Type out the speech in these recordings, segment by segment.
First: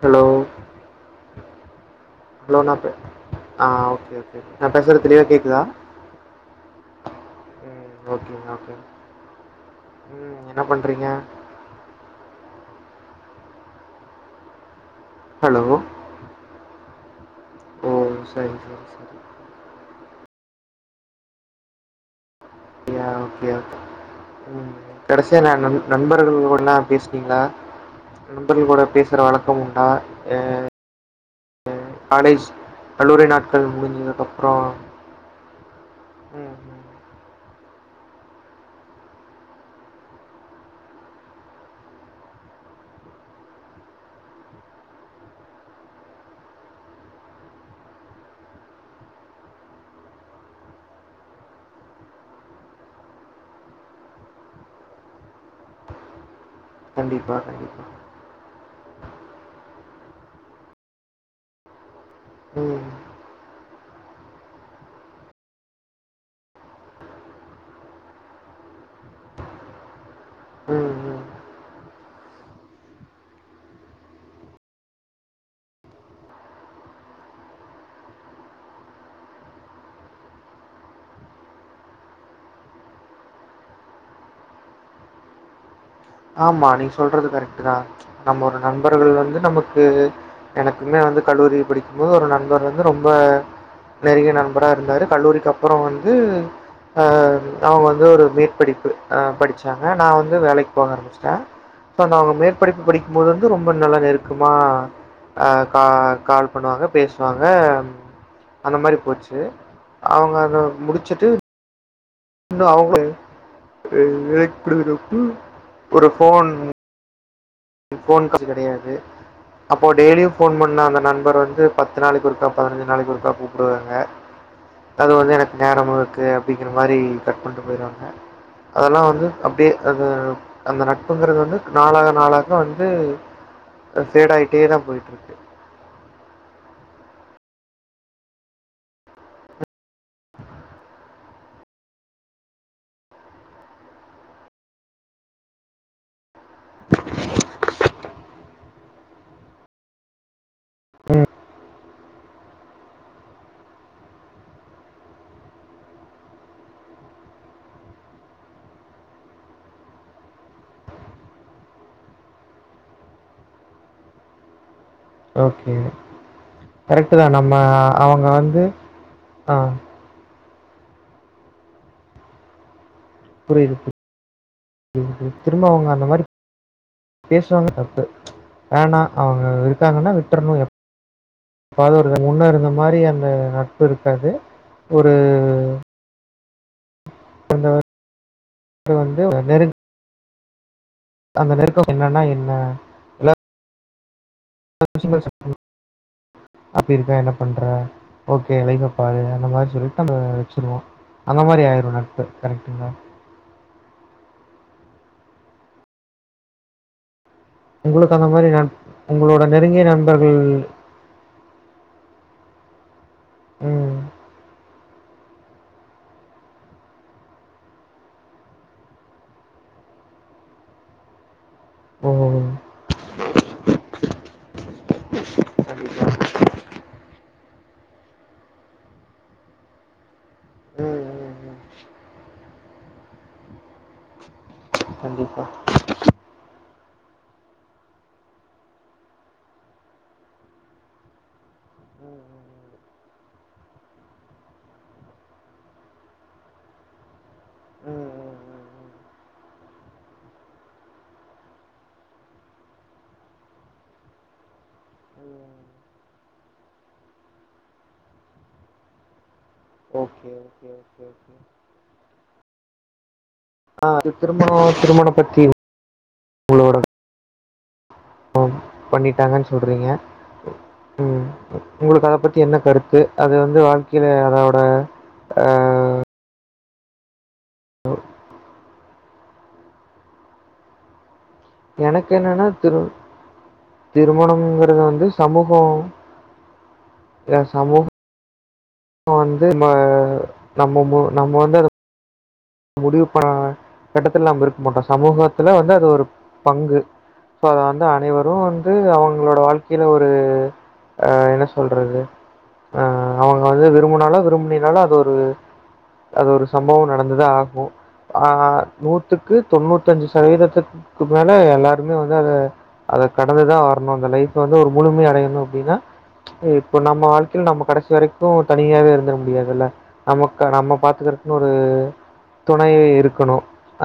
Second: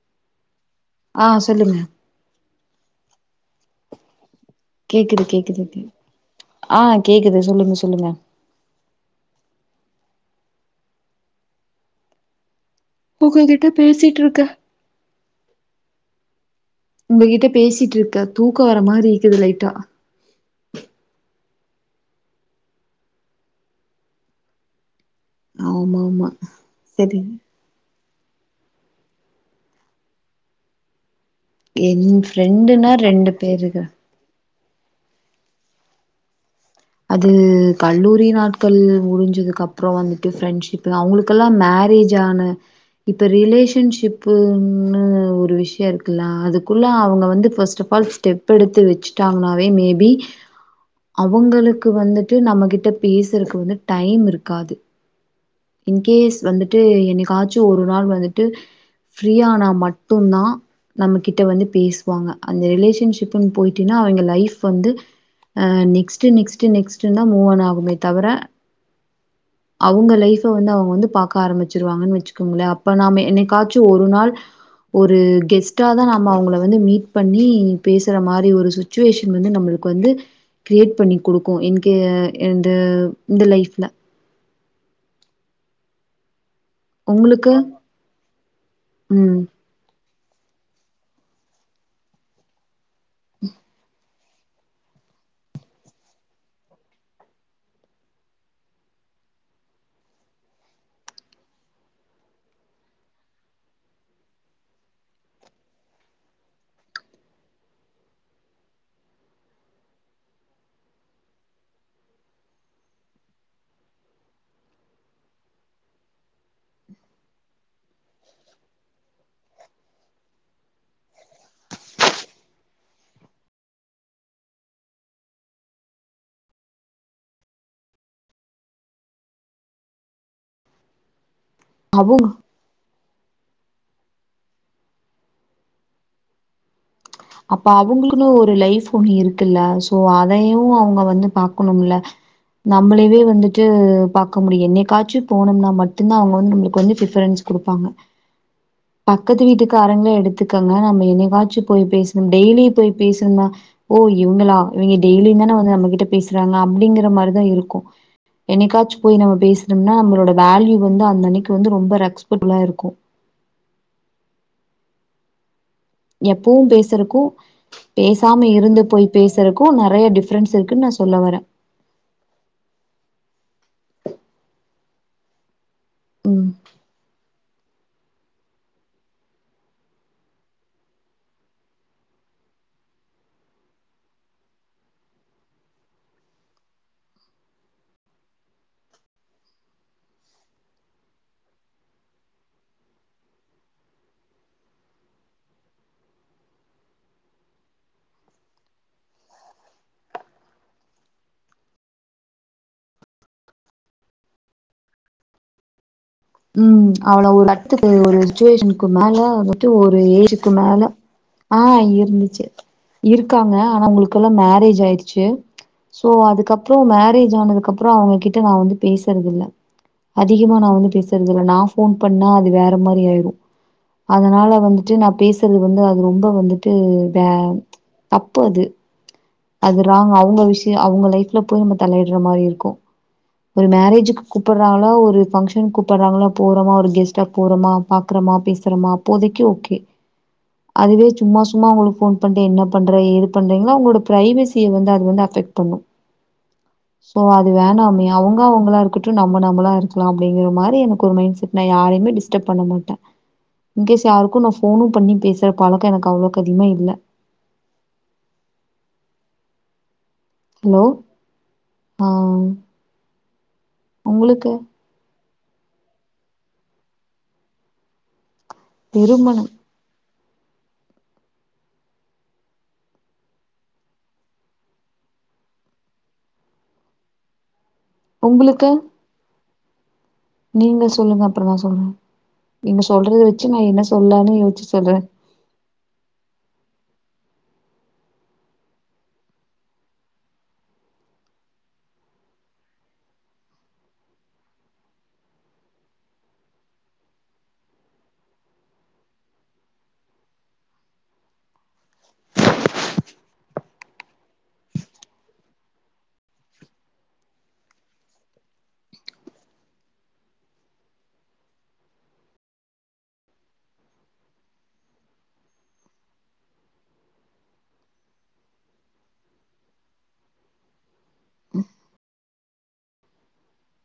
Hello ஆஹ் சொல்லுங்க ஆஹ் ஓகே ஓ கேக்குது கேக்குது ஆஹ் கேக்குது சொல்லுங்க ம் சொல்லுங்க உம் என்ன பண்றீங்க உங்க கிட்ட பேசிட்ருக்க ஹாலோ உங்ககிட்ட பேசிட்ருக்க தூக்க வர மாரி சரி இருக்குது லைட்டா யா ஒகேயா உம் கடசியா நா நம் ஆமா ஆமா நம்பர்கள்ளோடலா செரி பேசுனீங்ளா நம்பர்கள்கூட பேசுற வழக்கம் உண்டா ஏ என் ஃப்ரெண்டுனா ரெண்டு பேருக அப்ற உம் உம் உம் கல்லூரி நாட்கள் முடிஞ்சதுக்கு அப்றோ வந்துட்டு ஃப்ரெண்ட்ஷிப்பு அவ்ங்ளுக்கெல்லா மேரேஜ் ஆன இப்ப ரிலேஷன்ஷிப்புன்னு ஒரு விஷ்ய இருக்குல அதுக்குள்ள அவ்ங்க வந்து ஃபஸ்ட் அஃப் ஆல் ஸ்டெப் எடுத்து வச்சுட்டாங்னாவே மே பி அவுங்களுக் க்கு வந்துட்டு நம்மகிட்ட பேசுறக்கு வந்து டைம் இருக்காது இன்கேஸ் வந்துட்டு கண்டிப்பாக என்னைக்காச்சு ஒரு கண்டிப்பாக நாள் வந்துட்டு ஃப்ரீயானா மட் டுனா நம்மகிட்ட வந்து பேசு வாங்க அந்த ம் ரிலேஷன்ஷிப்புன் போய் டினா அவங்கெ லைஃப் வந்து அஹ் நெக்ஸ்டு நெக்ஸ்டு நெக்ஸ்டுன் தா மூவான் ஆகுமே தவர அவுங்க லைஃப் இப்ப வந்து அவ்ங்க ம் வந்து ம் பாக்க ஆரம்மிச்ருவாங்கனு வச்சுக் கும்ல அப்ப நாம என்னைக்காச்சு ஒரு நாள் ஒரு கெஸ்டாதா நம்ம அவ்ங்ள வந்து மீட் பண்ணி பேசுற மாரி ஒரு சுச்சுவேஷன் வந்து நம்மளுக்கு வந்து கிரியேட் பண்ணி குடுக்கு இன்கே என்டு இந்த லைஃப்ல ஆமா நீ சொல்றது உங்களுக்கு? கரெக்டுதா நம்ம ஒரு நண்பர்கள் ஆமா. வந்து ம். நமக்கு எனக்குமே வந்து கல்லூரி படிக்கும் போது ஒரு நண்பரு இது ரொம்ப நெருங்ய நண்பரா இருந்தார் கல்லூரிக்கு அப்புறம் வந்து அ அவங்க வந்து போக ஆரம்பிச்சிட்டா சோ நா அவ மேற்படிப்பு படிக்கும்போது வந்து ரொம்ப நல்ல நெருக்கமா கா கால் பண்ணுவாங்க இன்னும் அவங்க வெளிப்படுறதுக்கு ஒரு போஃன் எனக்கு ஃபோன் கால் கெடையாது அப்போ டெய்லியு ஃபோன் பண்ண அந்த நண்பர் வந்து பத்து நாளுக்கு ஒருக்கா பதினஞ்சு நாளுக்கா ஒருக்கா கூப்பிடுவாரு அது வந்து எனக்கு நேரம் இருக்கு அப்படிங்கிற மாதிரி கட் பண்ணிட்டு போயிடுவாங்க அதெல்லாம் வந்து அப்படியே அது நாளாக அவங்க நாளாக வந்து ஃயிடாயிடே தான் போயிட்டு இருக்கு அப்ப அவங்ளுக்குன்னு ஒரு லைப் ஒண்ணு இருக்குல்ல சோ ஓ அதையு அவுங்க வந்து பாக்ணும் இல்ல நம்ளேவே வந்துட்டு பாக்க முடியும் என்னைக்காச்சு போனும்னா மட்டு்தா அவங்க வந்துநம்ளுக்கு ஃபிரவ்ரன்ஸ் குடுப்பாங்க பக்கத்து வீட்டுக்கு காரங்க எடுத்து இதுக்காங்க நம் டெய்லிய போய் பேசணும்‌ஓ இவுங்களா ஆ எப்பவும் பேசுறக்கும் அவங்க வந்து ஆ ஃபெரண்ட்ஸ் இருக்குன்னு நான் சொல்ல வரேன் புரியுது பு இப்ப ப அவுங்க அந்த மாரி ம் பேசுவாங்க தப்பு ஆனா அந்த வந்து ந அந்த நெருக்கம் என்னன்னா என்ன [inaudible] ம் அவ்ளோ பட்ஜட் உங்களுக்கு ஒரு அந்த மாரி நட் சுச்சுவேஷனுக்கு உங்களோட மேல நெருங்கிய ஒரு நண்பர்கள் ஏஜீக்கு மேல இருக்காங்க ஆனா ம் அவுங்களுக்குல்லாம் மேரேஜ் ஆயிடு சோ அதுக்கப்பறம் மேரேஜ் ஆனதுக்குப்பறம் அவங்ககிட்ட நான் வந்து பேசுறதுல்ல அதிகமா நான் வந்து பேச [unintelligible] போன் ஓ பண்ணா அது வேற மாரி ஆயிரும் அதனால வந்துட்டு நான் பேசுறது வந்து அது கண்டிப்பா ரொம்ப வந்துட்டு வே தப்பு அது அதுராங் [unintelligible] அவுங்க விஷயம் ம் ம் அவுங்க லைப்ல போய் நம்ம தலையிடுற மாரி இருக்கும் ஒரு மேரேஜக்கு கூப்பிடறாங்கள ம் ஒரு கண்டிப்பா ம் ஃபங்க்ஷன் கூப் போறோமோ ஒரு கெஸ்ட்டா போறோம பாக்குறமா பேசுறமா அப்போதைக்கு ஓ ம் ம் ம் ம் ம் எனக்கு ஒரு மைண்ட செட் நான் யாரையுமே டிஸ்டரப் பண்ண மாட்டேன் இ்ன்கேஸ் யாருக்கும் நான் போனும் பண்ணி ம் பேசுற okay okay hello okay okay ஆ ஆ திருமண உங்களுக்கு திருமணம் [unintelligible] உங்களோட ஓ பண்ணிட்டாங்கன்னு திருமணம் சொல்றீங்க ம் உங்களுக்கு அத பத்தி என்ன கருத்து அது வந்து வாழ்க்கையில அதோட ஆ உங்களுக்கு நீங்க சொல்லுங்க அப்றோ நா சொல்றே எனக்கு என்னன்னா திரு நீங்க சொல்றது வச்சு நா என்ன சொல்லன்னு யோச்சு திருமணம்ங்கிறது சொல்றே வந்து ஏ சம்மூக ஆ வந்து நம்ம நம்ம வந்து முடிவு பன கட்டத்துல நம்ம இருக்க மாட்டோ சமூகத்துல வந்து அது ஒரு பங்கு சோ அத வந்து அனைவரு வந்து அவங்களோட வாழ்க்கையில ஒரு ஆ என்ன சொல்றது ஆ அவ்ங்க வந்து விரும்பினாலு விரும்பினினாலும் அது ஒரு அது ஒரு சம்பவம் நடந்தது ஆ நூத்துக்கு தொண்ணூத்தி அஞ்சு சதவீதத்துக்கு மேல எல்லாருமே வந்து அத அத கடந்துதான் வரணு அந்த லைஃப் வந்து ஒரு முழும அடையணும் அப்டின்னா இப்ப நம்ம வாழ்க்கையில நம்ம கடைசி வரைக்கு தனியாவே இருந்துட முடியாதுல்ல நம்ம நம்ம பாத்துக்கறக்குன்னு ஒரு துணை இருக்கணு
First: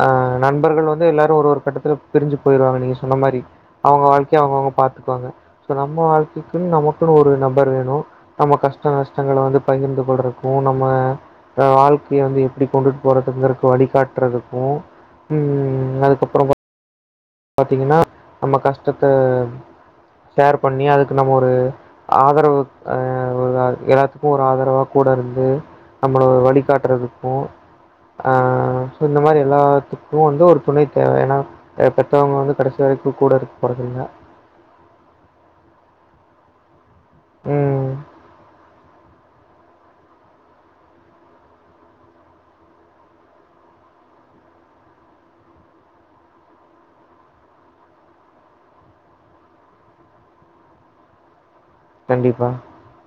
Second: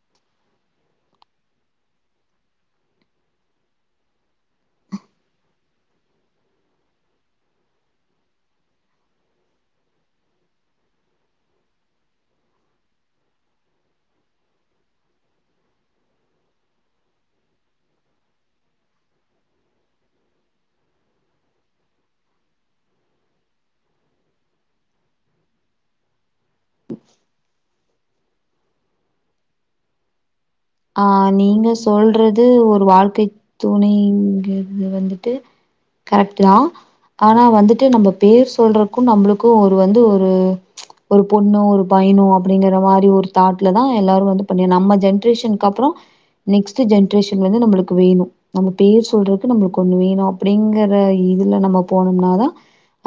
ஆ நண்பர்கள் வந்து எல்லாரும் ஒரு ஒரு கட்டத்தில் பிரிஞ்சு போயிடுவாங்க நீங்கள் சொன்ன மாரி அவங்க வாழ்க்கையை அவங்கவுங்க பாத்துக்குவாங்க ஸோ நம்ம வாழ்க்கைக்குன்னு நமக்குன்னு ஒரு நபர் வேணு நம்ம கஷ்ட நஷ்டங்களை வந்து பகிர்ந்து கொள்றதுக்கும் நம்ம வாழ்க்கைய வந்து எப்டி கொண்டுட்டு போறதுங்க வழிகாட்டுறதுக்கு ம் அதுக்கப்றோ பாத்தீங்கன்னா நம்ம கஷ்டத்தை ஷேர் பண்ணி அதுக்கு நம்ம ஒரு ஆதரவு ஆ ஒரு எல்லாத்துக்கும் ஒரு ஆதரவா கூட இருந்து நம்மள ஒரு வழிகாட்டுறதுக்கு ஆ சோ இந்த மாரி எல்லாத்துக்கு வந்து ஒரு துணை ஆ தேவை. ஏன்னா நீங்க அ சொல் பெத்தவங்க றது வந்து கடைசி ஒரு வரைக்கும் வாழ்க்கை கூட இருக்க போறதில்ல. துணைங்கறத வந்துட்டு கரெக்ட் ரா ஆனா வந்துட்டு ம். நம்ம பேர் சொல்றக்கும் நம்முளுக்கு ஒரு வந்து ஒரு ஒரு பொண்ணு ஒரு பயனு அப்டிங்கற மாரி ஒரு தாட்ல தான் எல்லாரு வந்து ப நம்ம ஜென்ரேஷன் அப்புறோ நெக்ஸ்ட் ஜென்ரேஷன் வந்து நம்மளுக்கு வேணு நம்ம பேர் சொல்றக்கு நம்மக்கு ஒன்னு வேணும் அப்டிங்கற இது நம்ம போனோம்னா கண்டிப்பா. தான்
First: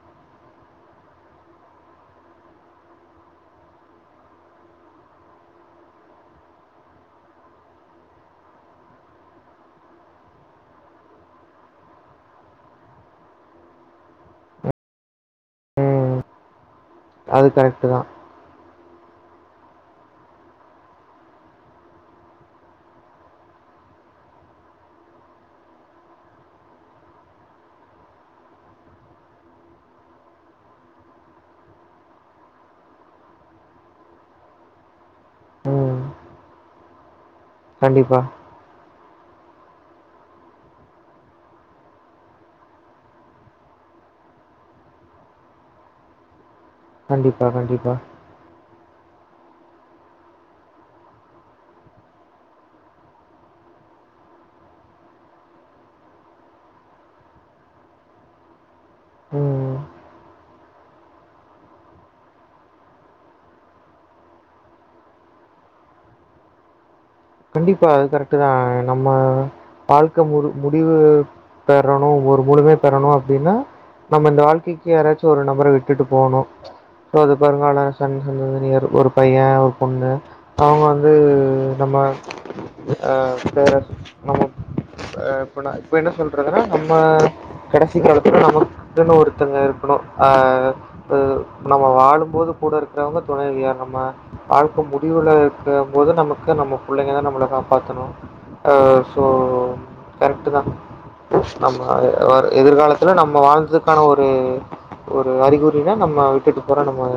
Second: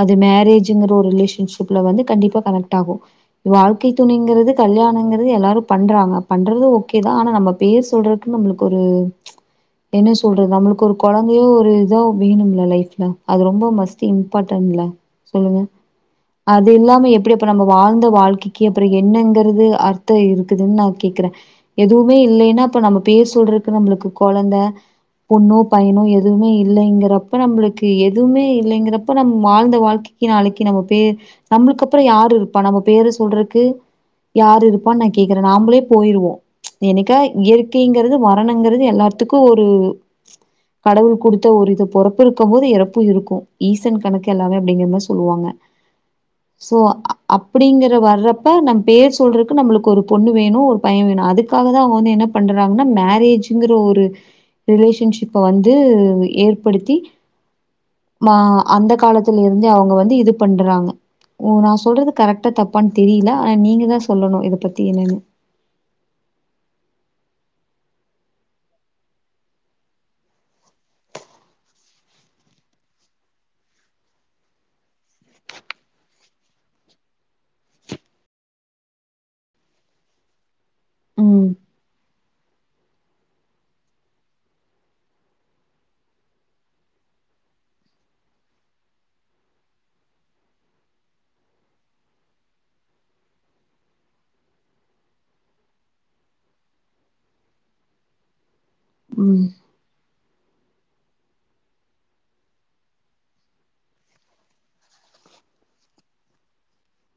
அது மேரேஜ்கிற ஒரு ரிலேஷன்ஷிப்ல வந்து கண்டிப்பா கணேக்ட் ஆகும் வாழ்க்கை துனைங்கிறது கல்யாணங்கிறது எல்லாரு பண்றாங்க பண்றது ஓகே தான் ஆன நம்ம பேர் சொல்றக்கு நம்மளுக்கு ஒரு என்ன சொல்றது நம்மளுக்கு ஒரு கொழந்தையோ ஒரு இதோ வேணும்ல லைஃப்ல அது ரொம்போ மஸ்ட் இம்பார்ட்டன்ல சொல்லுங்க ம். அது இல்லாம எப்டி ப்போ அது நம்ம கரெக்ட்டு வாழ்ந்த தான். வாழ்க்கைக்கு அப்புறோ என்னங்கறது அர்த்தம் இருக்குதுன்னு நான் கேக்குறே எதுவு வுமே இல்லைன்னா அப்ப நம்ம பேர் சொல்றக்கு நம்மளுக்கு கொழந்த பொண்ணோ பயனோ எதுவுமே இல்லைங்கிறப்ப நம்பளுக்கு எதுவுமே இல்லைங்கிறப்ப நம் வாழ்ந்த வாழ்க்கைக்கு நாளைக்கு நம்ம பேர் நம்மளுக்கு அப்புறம் யாரு இருப்பா நம்ம பேரு சொல்றக்கு யாரு இருப்பான்னு நான் கேக்குறேன் நாமளே ம். போயிருவோ ச்சு என்னைக்காய் இயற்கைங்கிறது கண்டிப்பா. வரணுங்கிறது எல்லா த்துக்கு ஒரு கடவுள் கொடுத்த ஒரு இது பொறப்பு இருக்கும் போது இறப்பு இருக்கு ஈசன் கணக்கு எல்லாமே அப்டிங்கறதா சொல்லுவாங்க சோ கண்டிப்பா, அப்டிங்கற கண்டிப்பா. வர்றப்ப நம் பேர் சொல்றக்கு நம்மளுக்கு ஒரு பொண்ணு வேணு ஒரு பையன் வேணு அதுக்கு க்காகங்க வந்து என்ன பண்றாங்கன்னா மேரேஜுங்கற ஒரு ரிலேஷன்ஷிப்ப வந்து ஏற்படுத்தி மா அந்த காலத்துல இருந்து ம். அவுங்க வந்து இது பண்றாங்க உ நா சொல்றது கரெக்டா தப்பான்னு தெரியல ஆன நீங்க தான் சொல்லணு இதை பத்தி என்னன்னு கண்டிப்பா அது கரெக்டு தான் நம்ம வாழ்க்கை மு முடிவு பெறணும் ஒரு மு ழுமே பெறணு அப்டின்னா நம்ம இந்த வாழ்க்கைக்கே யாராச்சு ஒரு நம்பரை விட்டுட்டு போணும் சோ அது பருங்கால சண் சந்தனியர் ஒரு பையன் ஒரு பொண்ணு அவுங்க வந்து ம் நம்ம அஹ் நம்மஹ் இப்ப நா இப்ப என்ன சொல்றதுன்னா நம்ம கடைசி காலத்துல நமகுனு ஒருத்தங்க இருக்கணு ஆஹ் இ நம்ம வாழும்போது கூட இருக்கிறவங்க துணைவியா நம்ம வாழ்க்க முடிவுல இருக்கு போது நமக்கு நம்மோ பிள்ளைங்க தான் நம்மள காப்பாத்தணு ஆ சோ ம் கரெக்டு தா நம்ம எதிர்காலத்தில நம்ம வாழ்ந்ததுக்கான ஒரு ஒரு அறிகுறினா நம்ம விட்டுட்டு போற நம்ம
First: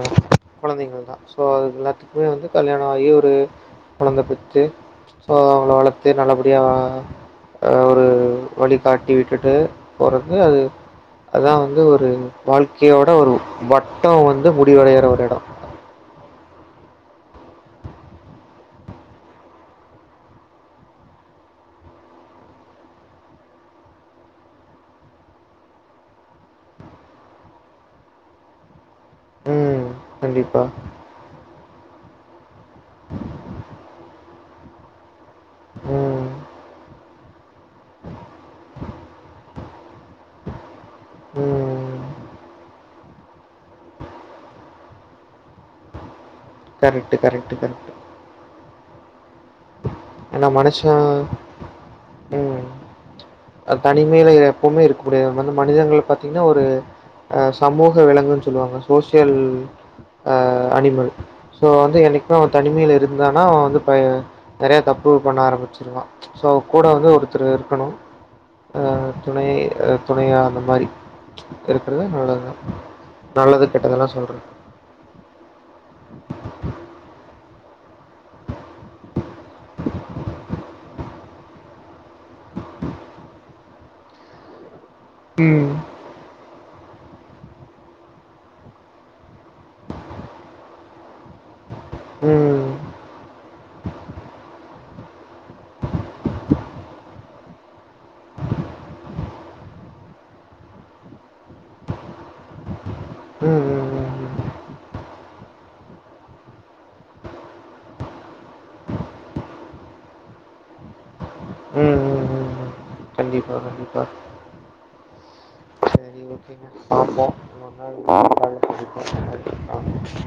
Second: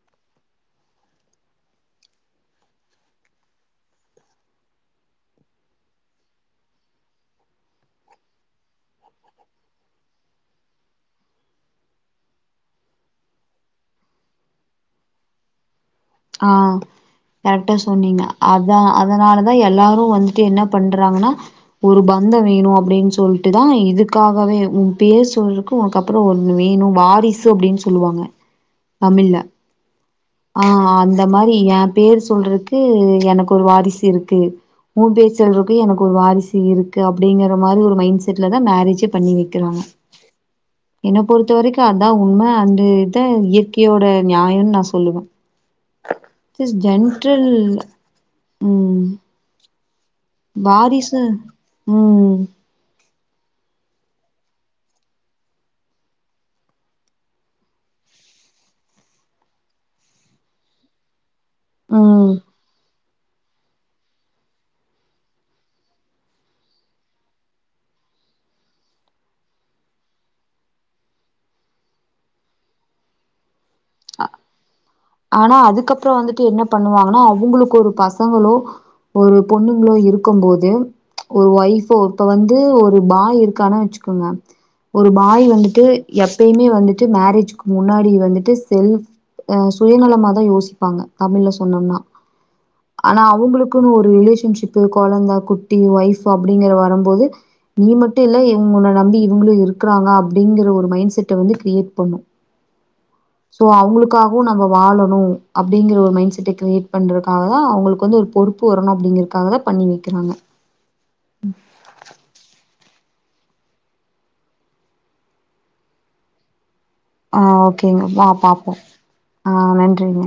கொழந்தைங்கள் தான் சோ அது எல்லாத்துக்குமே வந்து கல்யாணம் ஆகி ஒரு கொழந்த பெத்து த்து சோ அவள வளத்து நல்லபடியாஹ் ஒரு வழி காட்டி விட்டுட்டு போறது அது அதான் வந்து ஒரு வாழ்க்கையோட ஒரு வட்டோ வந்து முடிவடையற ஒரு இடம் ஆஹ் கரெக்டா சொன்னீங்க அத அதனாலதான் எல்லாரு வந்துட்டு என்ன பண்றாங்கன்னா ஒரு பந்தோ வேணும் அப்டின் சொல்ட்டுதான் இதுக்காகவே உன் பேர் சொல்றக்கு உனக்கு அப்புறோ ஒண்ணு வேணு வாரிசு அப்டின்னு சொல்லுவாங்க தமிழ்ல ம். கண்டிப்பா. ஆஹ் அந்த மாரி ஏ பேர் சொல்றக்கு கு எனக்கு ஒரு வாரிசு இருக்கு உ பேர் ச செல்றக்கு எனக்கு ஒரு ம். வாரிசு இருக்கு அப் அப்டிங்க அந்த மாரி ஒரு மைண்ட செட்டுல தா மேரேஜே பண்ணி வைக்கிறாங்க என்ன பொறுத்த வரைக்கு ம். அதான் உண்ம அண்டு த்த இயற்கையோட நியாயன்னு நா சொ சொல்லுவே this correct, general correct, correct. ஏன்னா மனுஷன் வாரிசு உம் ம். தனிமையில எப்பவுமே இருக்க முடியாது வந்து மனிதங்கள் பாத்தீங்கன்னா ஒரு அஹ் சமூக விலங்குன்னு சொல்லுவாங்க சோசியல் அஹ் அனிமல் சோ வந்து ம் எண்ணிக்குமே அவன் தனிமையில இருக் இருந்தானா அவ வந்து பைய நெறைய தப்பு பண்ண ஆரம்பிச்சிருவா ஸோ அவன்கூட வந்து ஒருத்தர் இருக்கணு ஆஹ் துணை துணையா அந்த மாரி இருக்கறத நல்லதுதா நல்லதுக் அ ஆனா அதுக்கப்புற வந்துட்டு என்ன பண்ணுவாங்கன்னா உங்களுக்கு ஒரு பசங்களோ ஒரு பொண்ணுங்களோ இருக்கும்போது ஒரு ஒய்ஃபோ இப்ப வந்து ஒரு பாய் இருக்கானு வச்சுக்கோங்க ஒரு ம் பாய் ம் வந்துட்டு எப்பயுமே வந்துட்டு மேரேஜ்கு முன்னாடி வந்துட்டு செல்ப் ஆஹ் சுயநலமாதா யோசிப்பாங்க தமிழ்ல சொன்னம்னா ம் ம் ஆனா அவுங்களுக் கு ஒரு ரிலேஷன்ஷிப்பு குழந்த குட்டி ஒயஃப் அப்படிங்கற வரம்போது நீ மட்டு இல்ல இவங்கொன்ன நம்பி இவங்களும் இருக்கிறாங்க அப்படிங்கற ஒரு மைண்ட் செட்ட வந்து கிரியேட் பண்ணு ம் சோ ம் ம் அவங்களுக்காகவு நம்ம வாழணு அப்படிங்கிற ஒரு மைண்ட் செட்ட கிரியேட் பண்றதுக்காகதா அவங்களுக்கு வந்து ஒரு பொறுப்பு வரணு அப்படிங்கறக்காகதா பண்ணி வக்கிறாங்க கண்டிப்பாக கண்டிப்பா சரி ஓகேங்க பாப்போ ஆஹ் இன்னொரு ஓகேங்க வா நாள் கால்ல பாப்போம் ஆஹ் சந்திப்போ நன்றிங்க